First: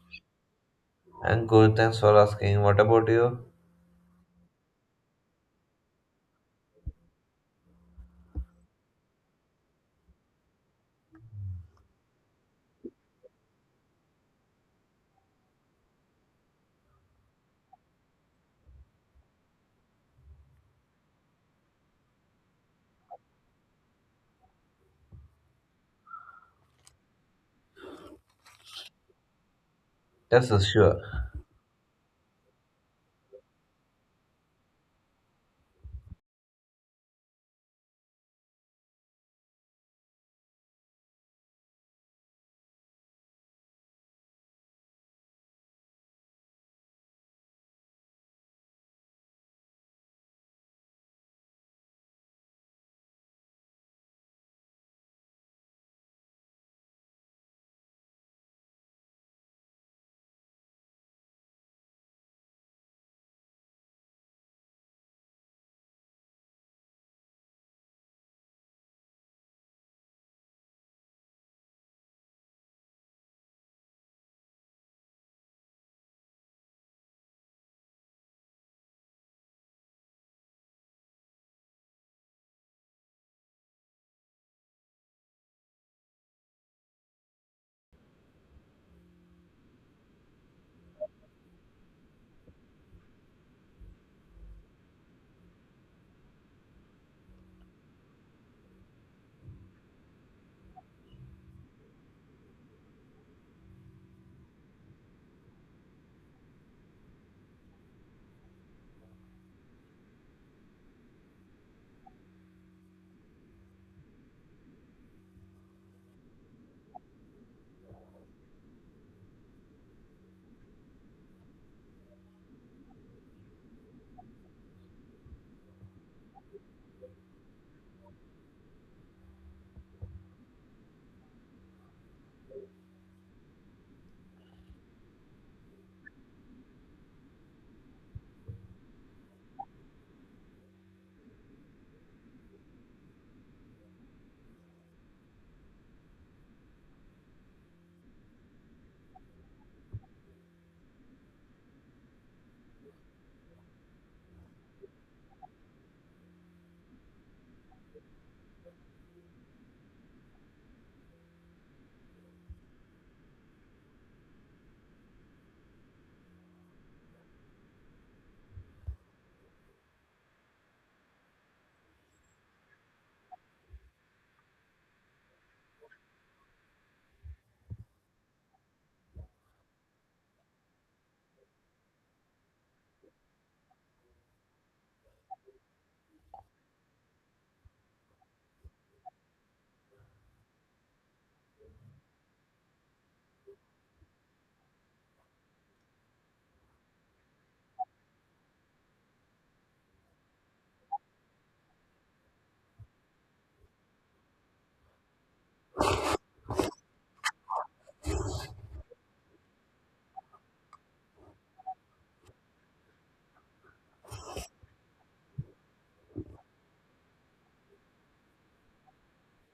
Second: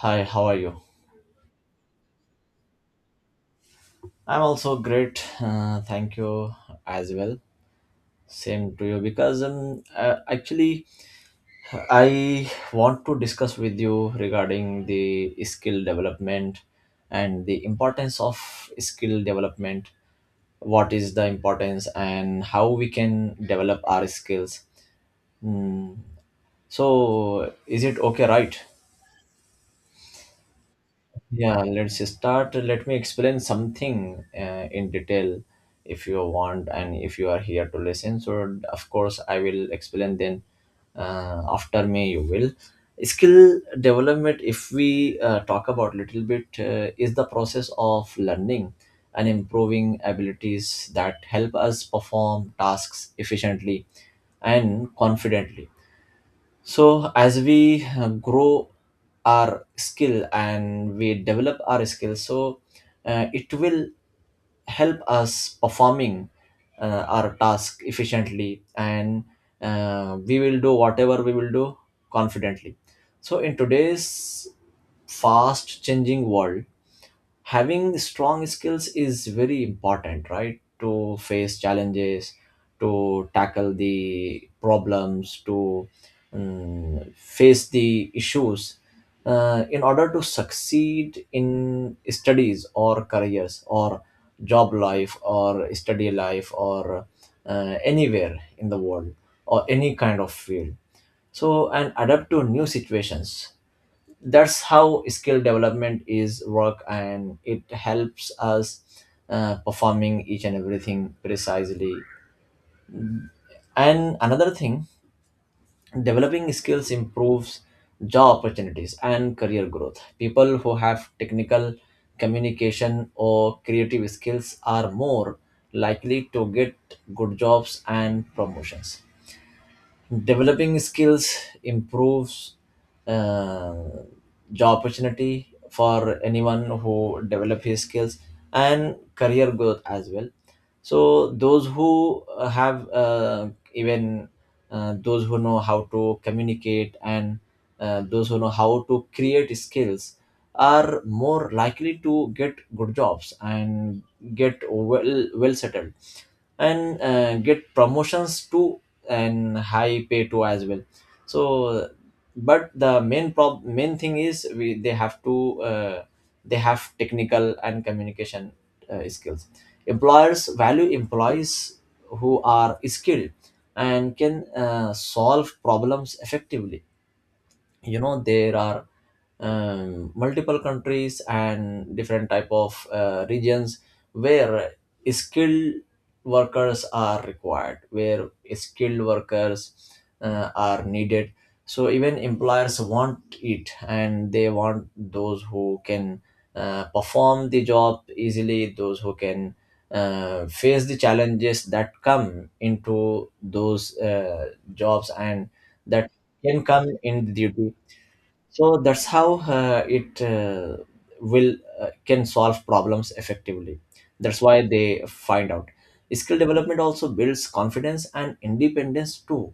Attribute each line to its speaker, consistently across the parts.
Speaker 1: Hi, how are you?
Speaker 2: And good, thanks for asking. What about you?
Speaker 1: I'm also great. Thank you as well. Same to you because actually, I want to discuss with you regarding the skill development and the importance of skill development. What is the importance and how we can develop our skills? Mm, So, is it okay, right?
Speaker 2: Yes, yes, sure.
Speaker 1: Yeah, let's start. Let me explain something in detail if you want and if you are here to listen. So, of course, I will explain then after me, you will. Skill development, if we talk about little bit, is the process of learning and improving abilities that help us perform tasks efficiently and confidently, so as we grow our skill and we develop our skill, so it will help us performing our task efficiently, and we will do whatever we will do confidently. So in today's fast changing world, having strong skills is very important, right, to face challenges, to tackle the problems, to face the issues in order to succeed in studies or careers or job life or study life or anywhere in the world or any kind of field, so and adapt to new situations. That's how skill development is work and it helps us performing each and everything precisely. And another thing, developing skills improves job opportunities and career growth. People who have technical, communication or creative skills are more likely to get good jobs and promotions. Developing skills improves uh, job opportunity for anyone who develop his skills and career growth as well. So those who have even those who know how to communicate and those who know how to create skills are more likely to get good jobs and get well settled and get promotions too and high pay too as well, so but the main thing is we they have to they have technical and communication skills. Employers value employees who are skilled and can solve problems effectively. You know there are multiple countries and different type of regions where skilled workers are required, where skilled workers are needed. So even employers want it and they want those who can perform the job easily, those who can face the challenges that come into those jobs and that can come in the duty. So that's how it will can solve problems effectively. That's why they find out skill development also builds confidence and independence too.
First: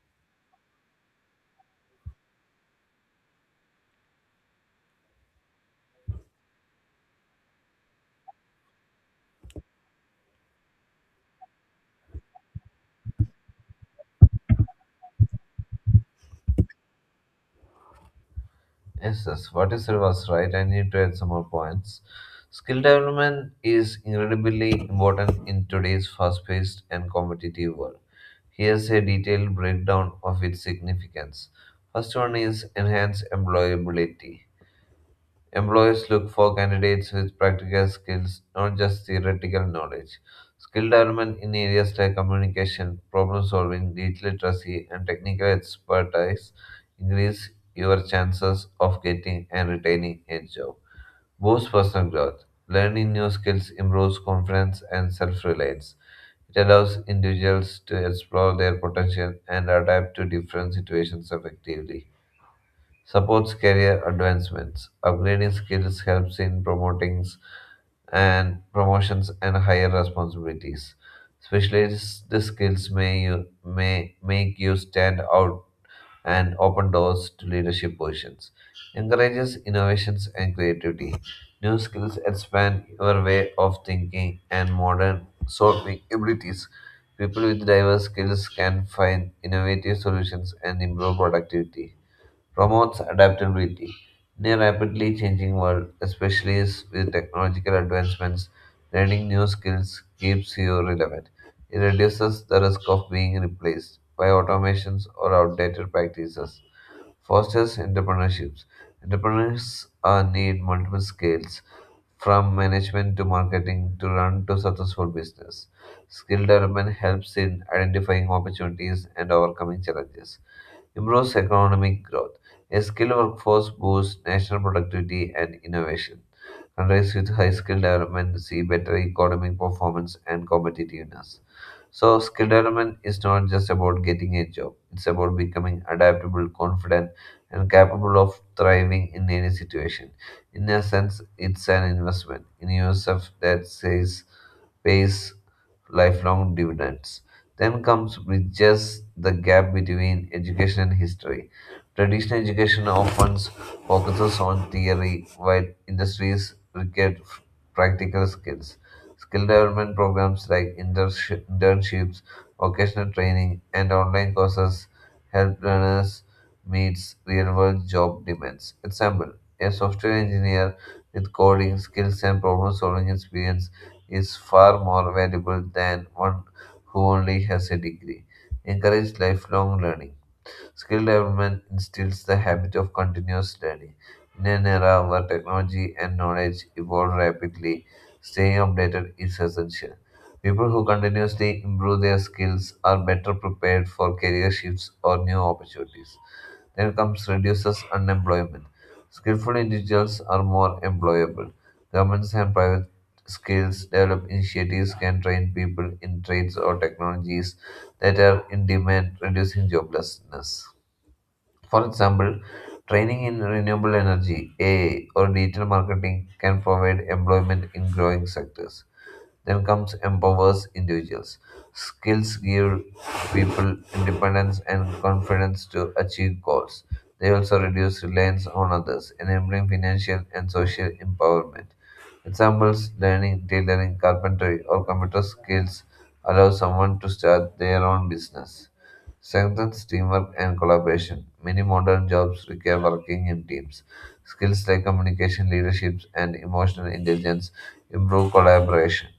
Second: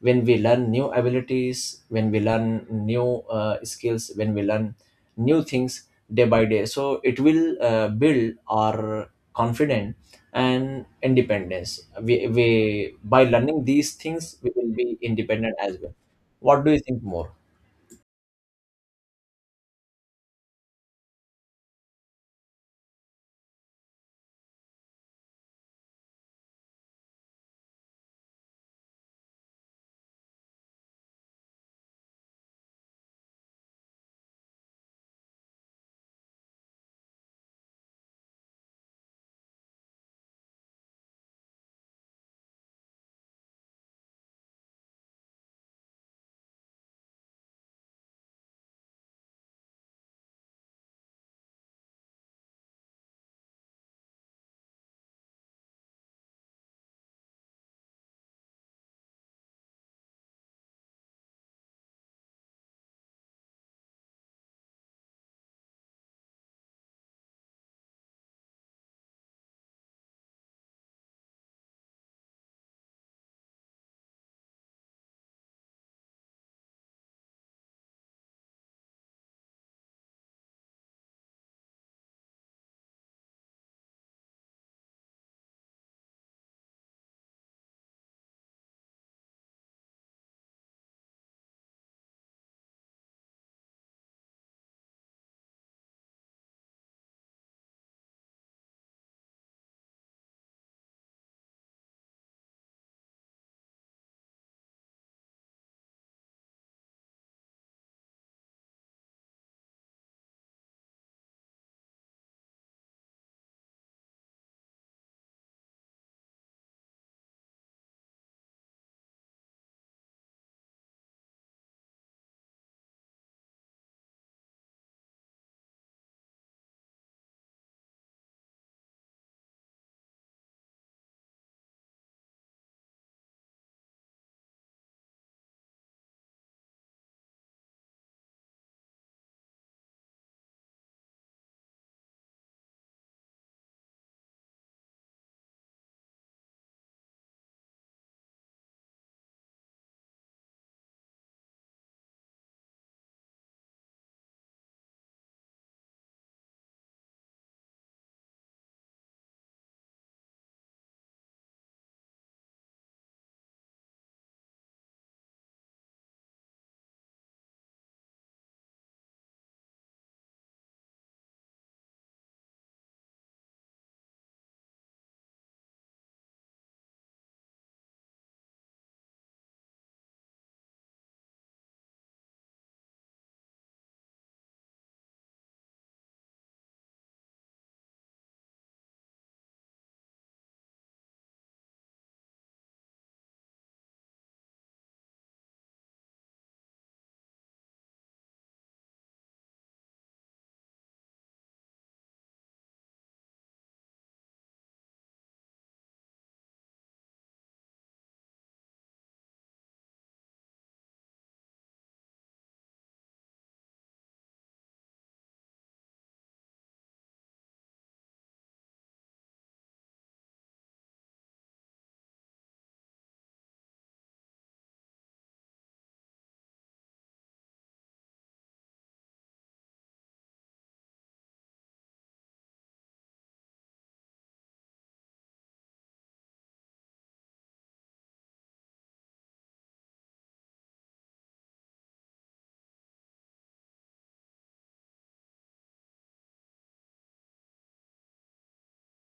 Speaker 1: When we learn new abilities, when we learn new skills, when we learn new things day by day, so it will build our confidence and independence. We by learning these things we will be independent as well. What do you think more?
Speaker 2: Yes, yes. What you said was right. I need to add some more points. Skill development is incredibly important in today's fast-paced and competitive world. Here's a detailed breakdown of its significance. First one is enhanced employability. Employers look for candidates with practical skills, not just theoretical knowledge. Skill development in areas like communication, problem solving, digital literacy, and technical expertise increase your chances of getting and retaining a job. Boost personal growth. Learning new skills improves confidence and self reliance. It allows individuals to explore their potential and adapt to different situations effectively supports career advancements. Upgrading skills helps in promotings and promotions and higher responsibilities. Specialist skills may make you stand out and open doors to leadership positions. Encourages innovations and creativity. New skills expand your way of thinking and modern solving abilities. People with diverse skills can find innovative solutions and improve productivity promotes adaptability. In a rapidly changing world, with technological advancements, learning new skills keeps you relevant. It reduces the risk of being replaced by automations or outdated practices. Fosters entrepreneurships. Entrepreneurs need multiple skills, from management to marketing, to run to successful business. Skill development helps in identifying opportunities and overcoming challenges improves economic growth. A skilled workforce boosts national productivity and innovation. Countries with high skill development see better economic performance and competitiveness. So, skill development is not just about getting a job, it's about becoming adaptable, confident, and capable of thriving in any situation. In a sense, it's an investment in yourself that says pays lifelong dividends. Then comes bridges the gap between education and history. Traditional education often focuses on theory, while industries require practical skills. Skill development programs like internships, vocational training, and online courses help learners meet real-world job demands. Example: a software engineer with coding skills and problem solving experience is far more valuable than one who only has a degree. Encourage lifelong learning. Skill development instills the habit of continuous learning. In an era where technology and knowledge evolve rapidly, staying updated is essential. People who continuously improve their skills are better prepared for career shifts or new opportunities. Then comes reduces unemployment. Skillful individuals are more employable. Governments and private skills develop initiatives can train people in trades or technologies that are in demand, reducing joblessness. For example, training in renewable energy, AI, or digital marketing can provide employment in growing sectors. Then comes empowers individuals. Skills give people independence and confidence to achieve goals. They also reduce reliance on others, enabling financial and social empowerment. Examples learning tailoring, carpentry, or computer skills allow someone to start their own business strengthens teamwork and collaboration. Many modern jobs require working in teams. Skills like communication, leadership, and emotional intelligence improve collaboration.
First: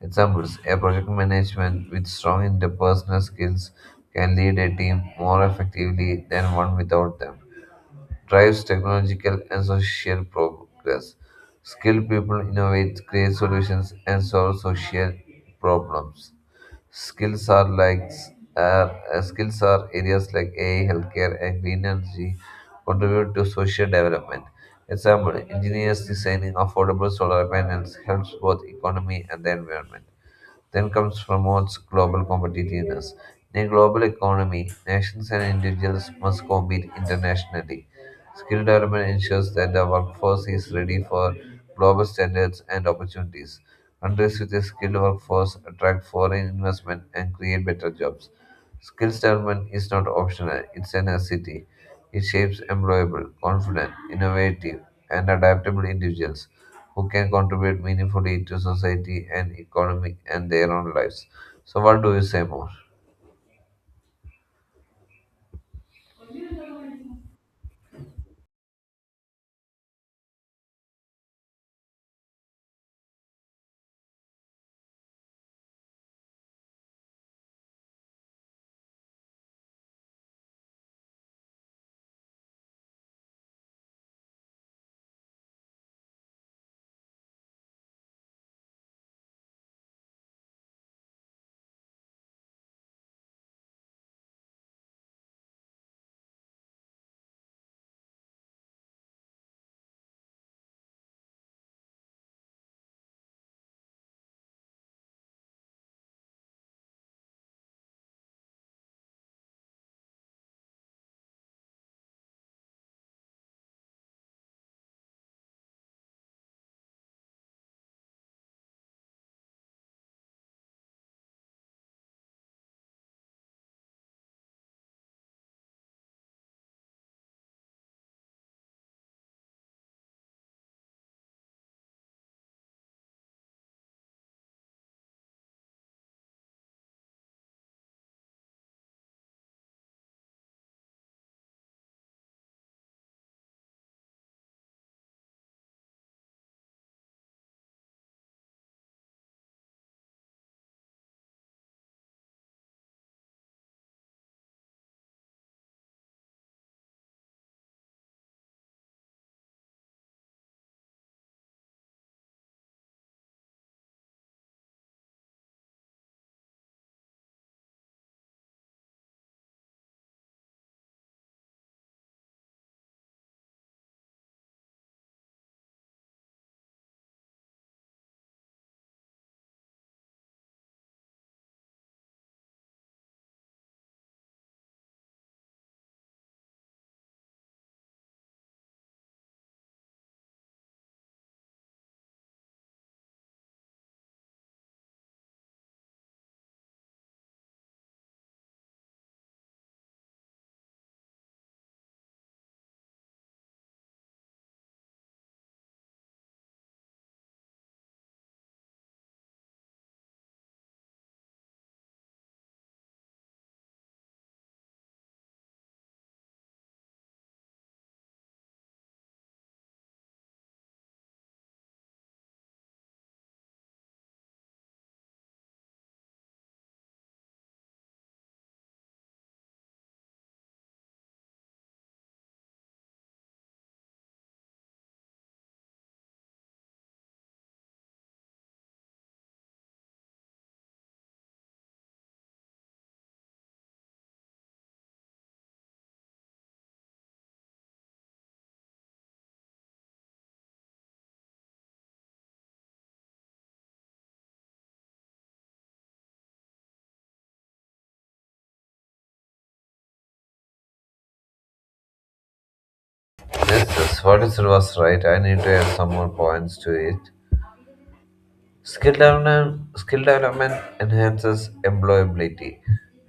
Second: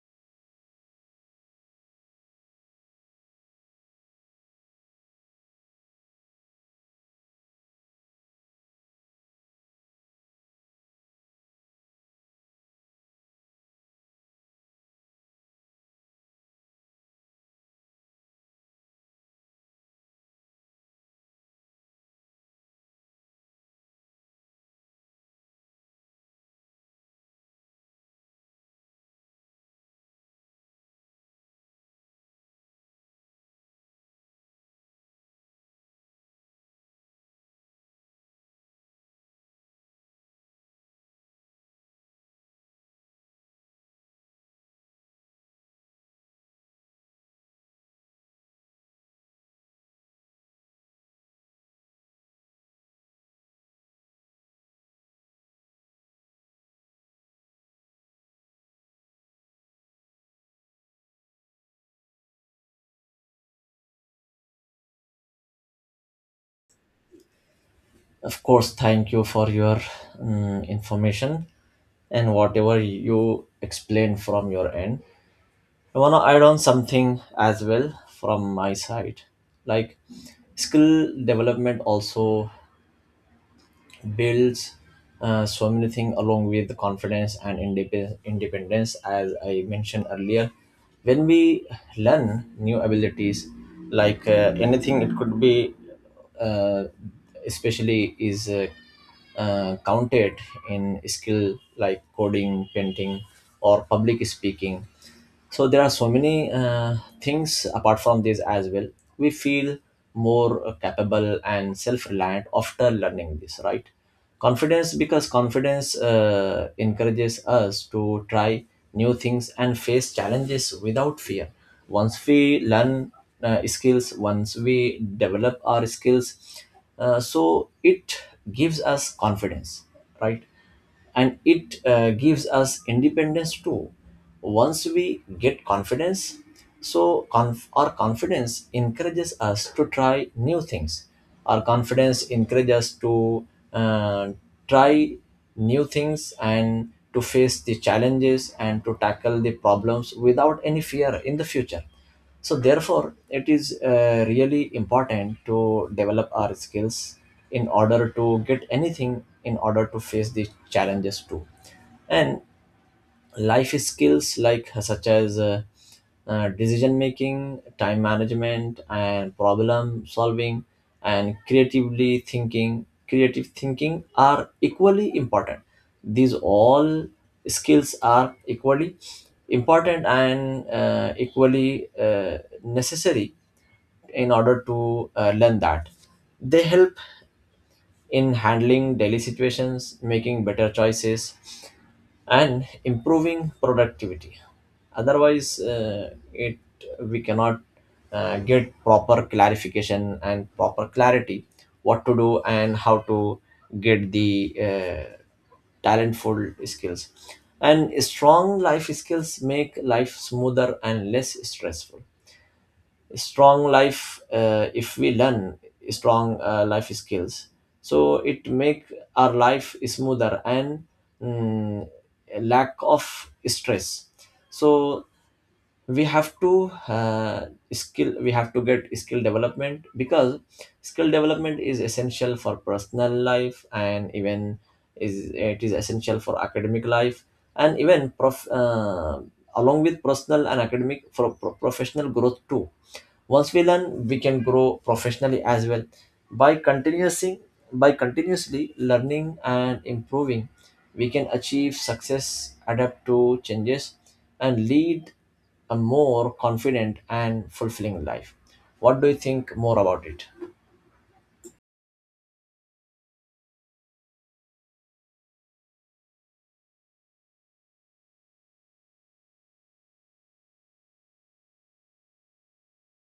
Speaker 2: Examples a project management with strong interpersonal skills can lead a team more effectively than one without them. Drives technological and social progress. Skilled people innovate, create solutions, and solve social problems. Skills are like skills are areas like AI, healthcare, and green energy contribute to social development. Example: engineers designing affordable solar panels helps both economy and the environment. Then comes promotes global competitiveness. In a global economy, nations and individuals must compete internationally. Skill development ensures that the workforce is ready for global standards and opportunities. Countries with a skilled workforce attract foreign investment and create better jobs. Skills development is not optional, it's a necessity. It shapes employable, confident, innovative, and adaptable individuals who can contribute meaningfully to society and economy and their own lives. So, what do you say more?
Speaker 1: Of course, thank you for your information and whatever you explained from your end. I want to add on something as well from my side. Like skill development also builds so many things along with the confidence and independence as I mentioned earlier. When we learn new abilities, like anything, it could be uh, especially is counted in skill like coding, painting or public speaking. So there are so many things apart from this as well. We feel more capable and self-reliant after learning this, right? Confidence, because confidence encourages us to try new things and face challenges without fear. Once we learn skills, once we develop our skills, so it gives us confidence, right, and it gives us independence too. Once we get confidence, so our confidence encourages us to try new things, our confidence encourages us to uh, try new things and to face the challenges and to tackle the problems without any fear in the future. So therefore it is really important to develop our skills in order to get anything, in order to face the challenges too. And life skills like such as decision making, time management and problem solving and creative thinking are equally important. These all skills are equally important and equally necessary in order to learn that. They help in handling daily situations, making better choices and improving productivity. Otherwise it we cannot get proper clarification and proper clarity what to do and how to get the talentful skills. And strong life skills make life smoother and less stressful. Strong life If we learn strong life skills, so it make our life smoother and mm, lack of stress. So we have to skill we have to get skill development because skill development is essential for personal life and even is it is essential for academic life, and even along with personal and academic for professional growth too. Once we learn, we can grow professionally as well. By continuously by continuously learning and improving, we can achieve success, adapt to changes and lead a more confident and fulfilling life. What do you think more about it?
Speaker 2: Yes, yes, what is was right. I need to add some more points to it. Skill development enhances employability.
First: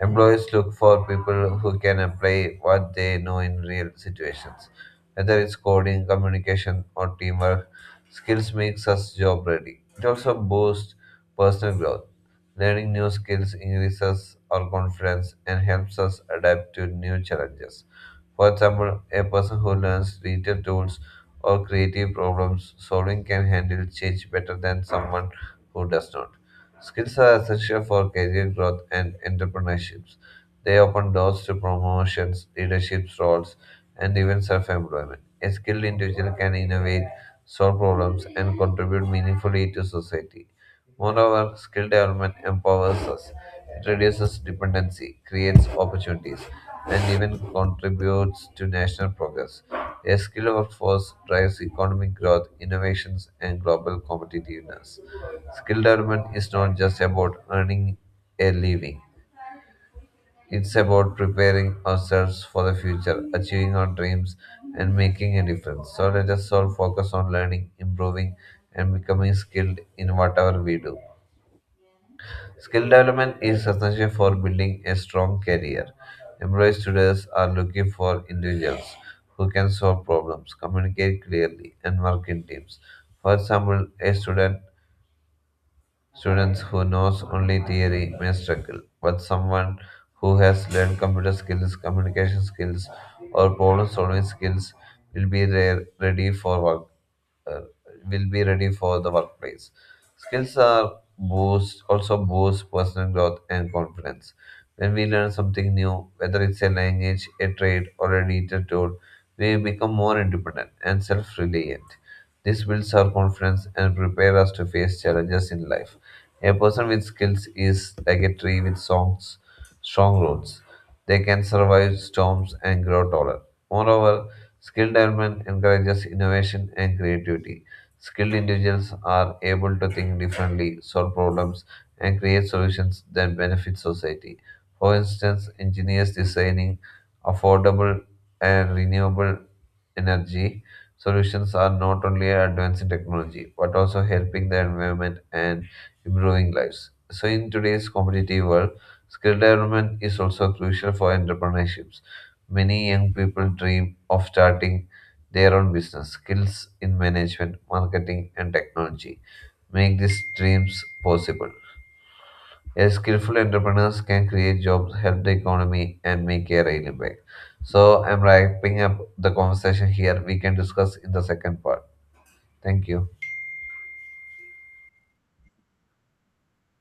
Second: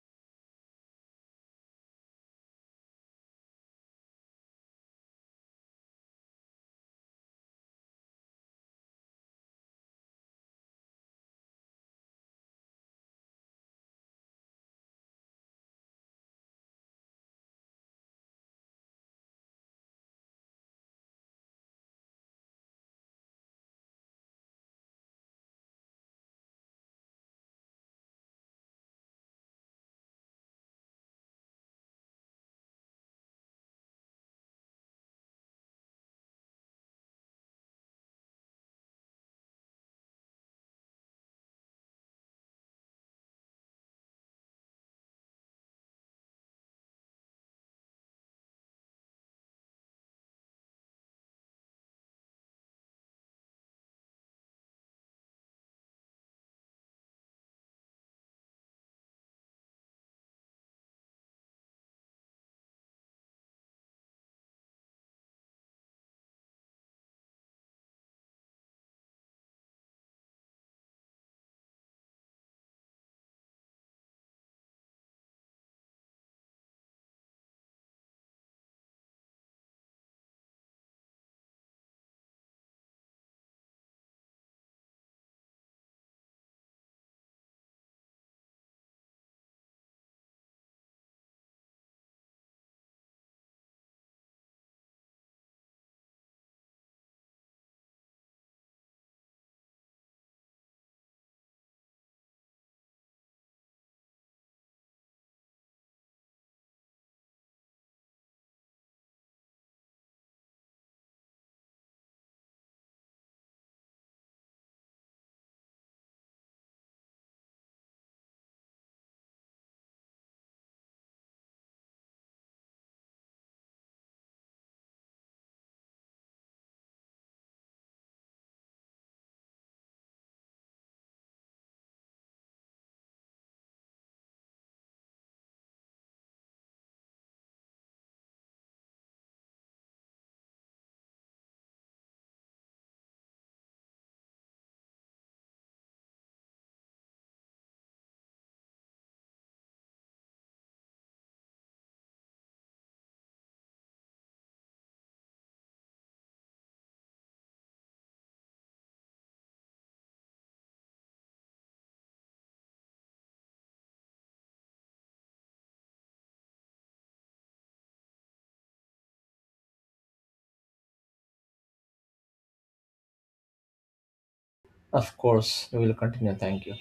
Speaker 2: Employers look for people who can apply what they know in real situations. Whether it's coding, communication, or teamwork, skills makes us job ready. It also boosts personal growth. Learning new skills increases our confidence and helps us adapt to new challenges. For example, a person who learns digital tools or creative problems solving can handle change better than someone who does not. Skills are essential for career growth and entrepreneurships. They open doors to promotions, leadership roles, and even self employment. A skilled individual can innovate, solve problems, and contribute meaningfully to society. Moreover, skill development empowers us. It reduces dependency, creates opportunities, and even contributes to national progress. A skilled workforce drives economic growth, innovations, and global competitiveness. Skill development is not just about earning a living, it's about preparing ourselves for the future, achieving our dreams, and making a difference. So let us all focus on learning, improving, and becoming skilled in whatever we do. Skill development is essential for building a strong career. Employees today are looking for individuals who can solve problems, communicate clearly, and work in teams. For example, a student students who knows only theory may struggle, but someone who has learned computer skills, communication skills, or problem solving skills ready for work. Uh, will be ready for the workplace. Skills are boost also boost personal growth and confidence. When we learn something new, whether it's a language, a trade, or a digital tool, we become more independent and self-reliant. This builds our confidence and prepares us to face challenges in life. A person with skills is like a tree with songs, strong roots. They can survive storms and grow taller. Moreover, skill development encourages innovation and creativity. Skilled individuals are able to think differently, solve problems, and create solutions that benefit society. For instance, engineers designing affordable and renewable energy solutions are not only advancing technology but also helping the environment and improving lives. So, in today's competitive world, skill development is also crucial for entrepreneurships. Many young people dream of starting their own business. Skills in management, marketing, and technology make these dreams possible. A skillful entrepreneurs can create jobs, help the economy, and make a real impact. So, I'm wrapping up the conversation here. We can discuss in the second part. Thank you.
Speaker 1: Of course, we will continue. Thank you.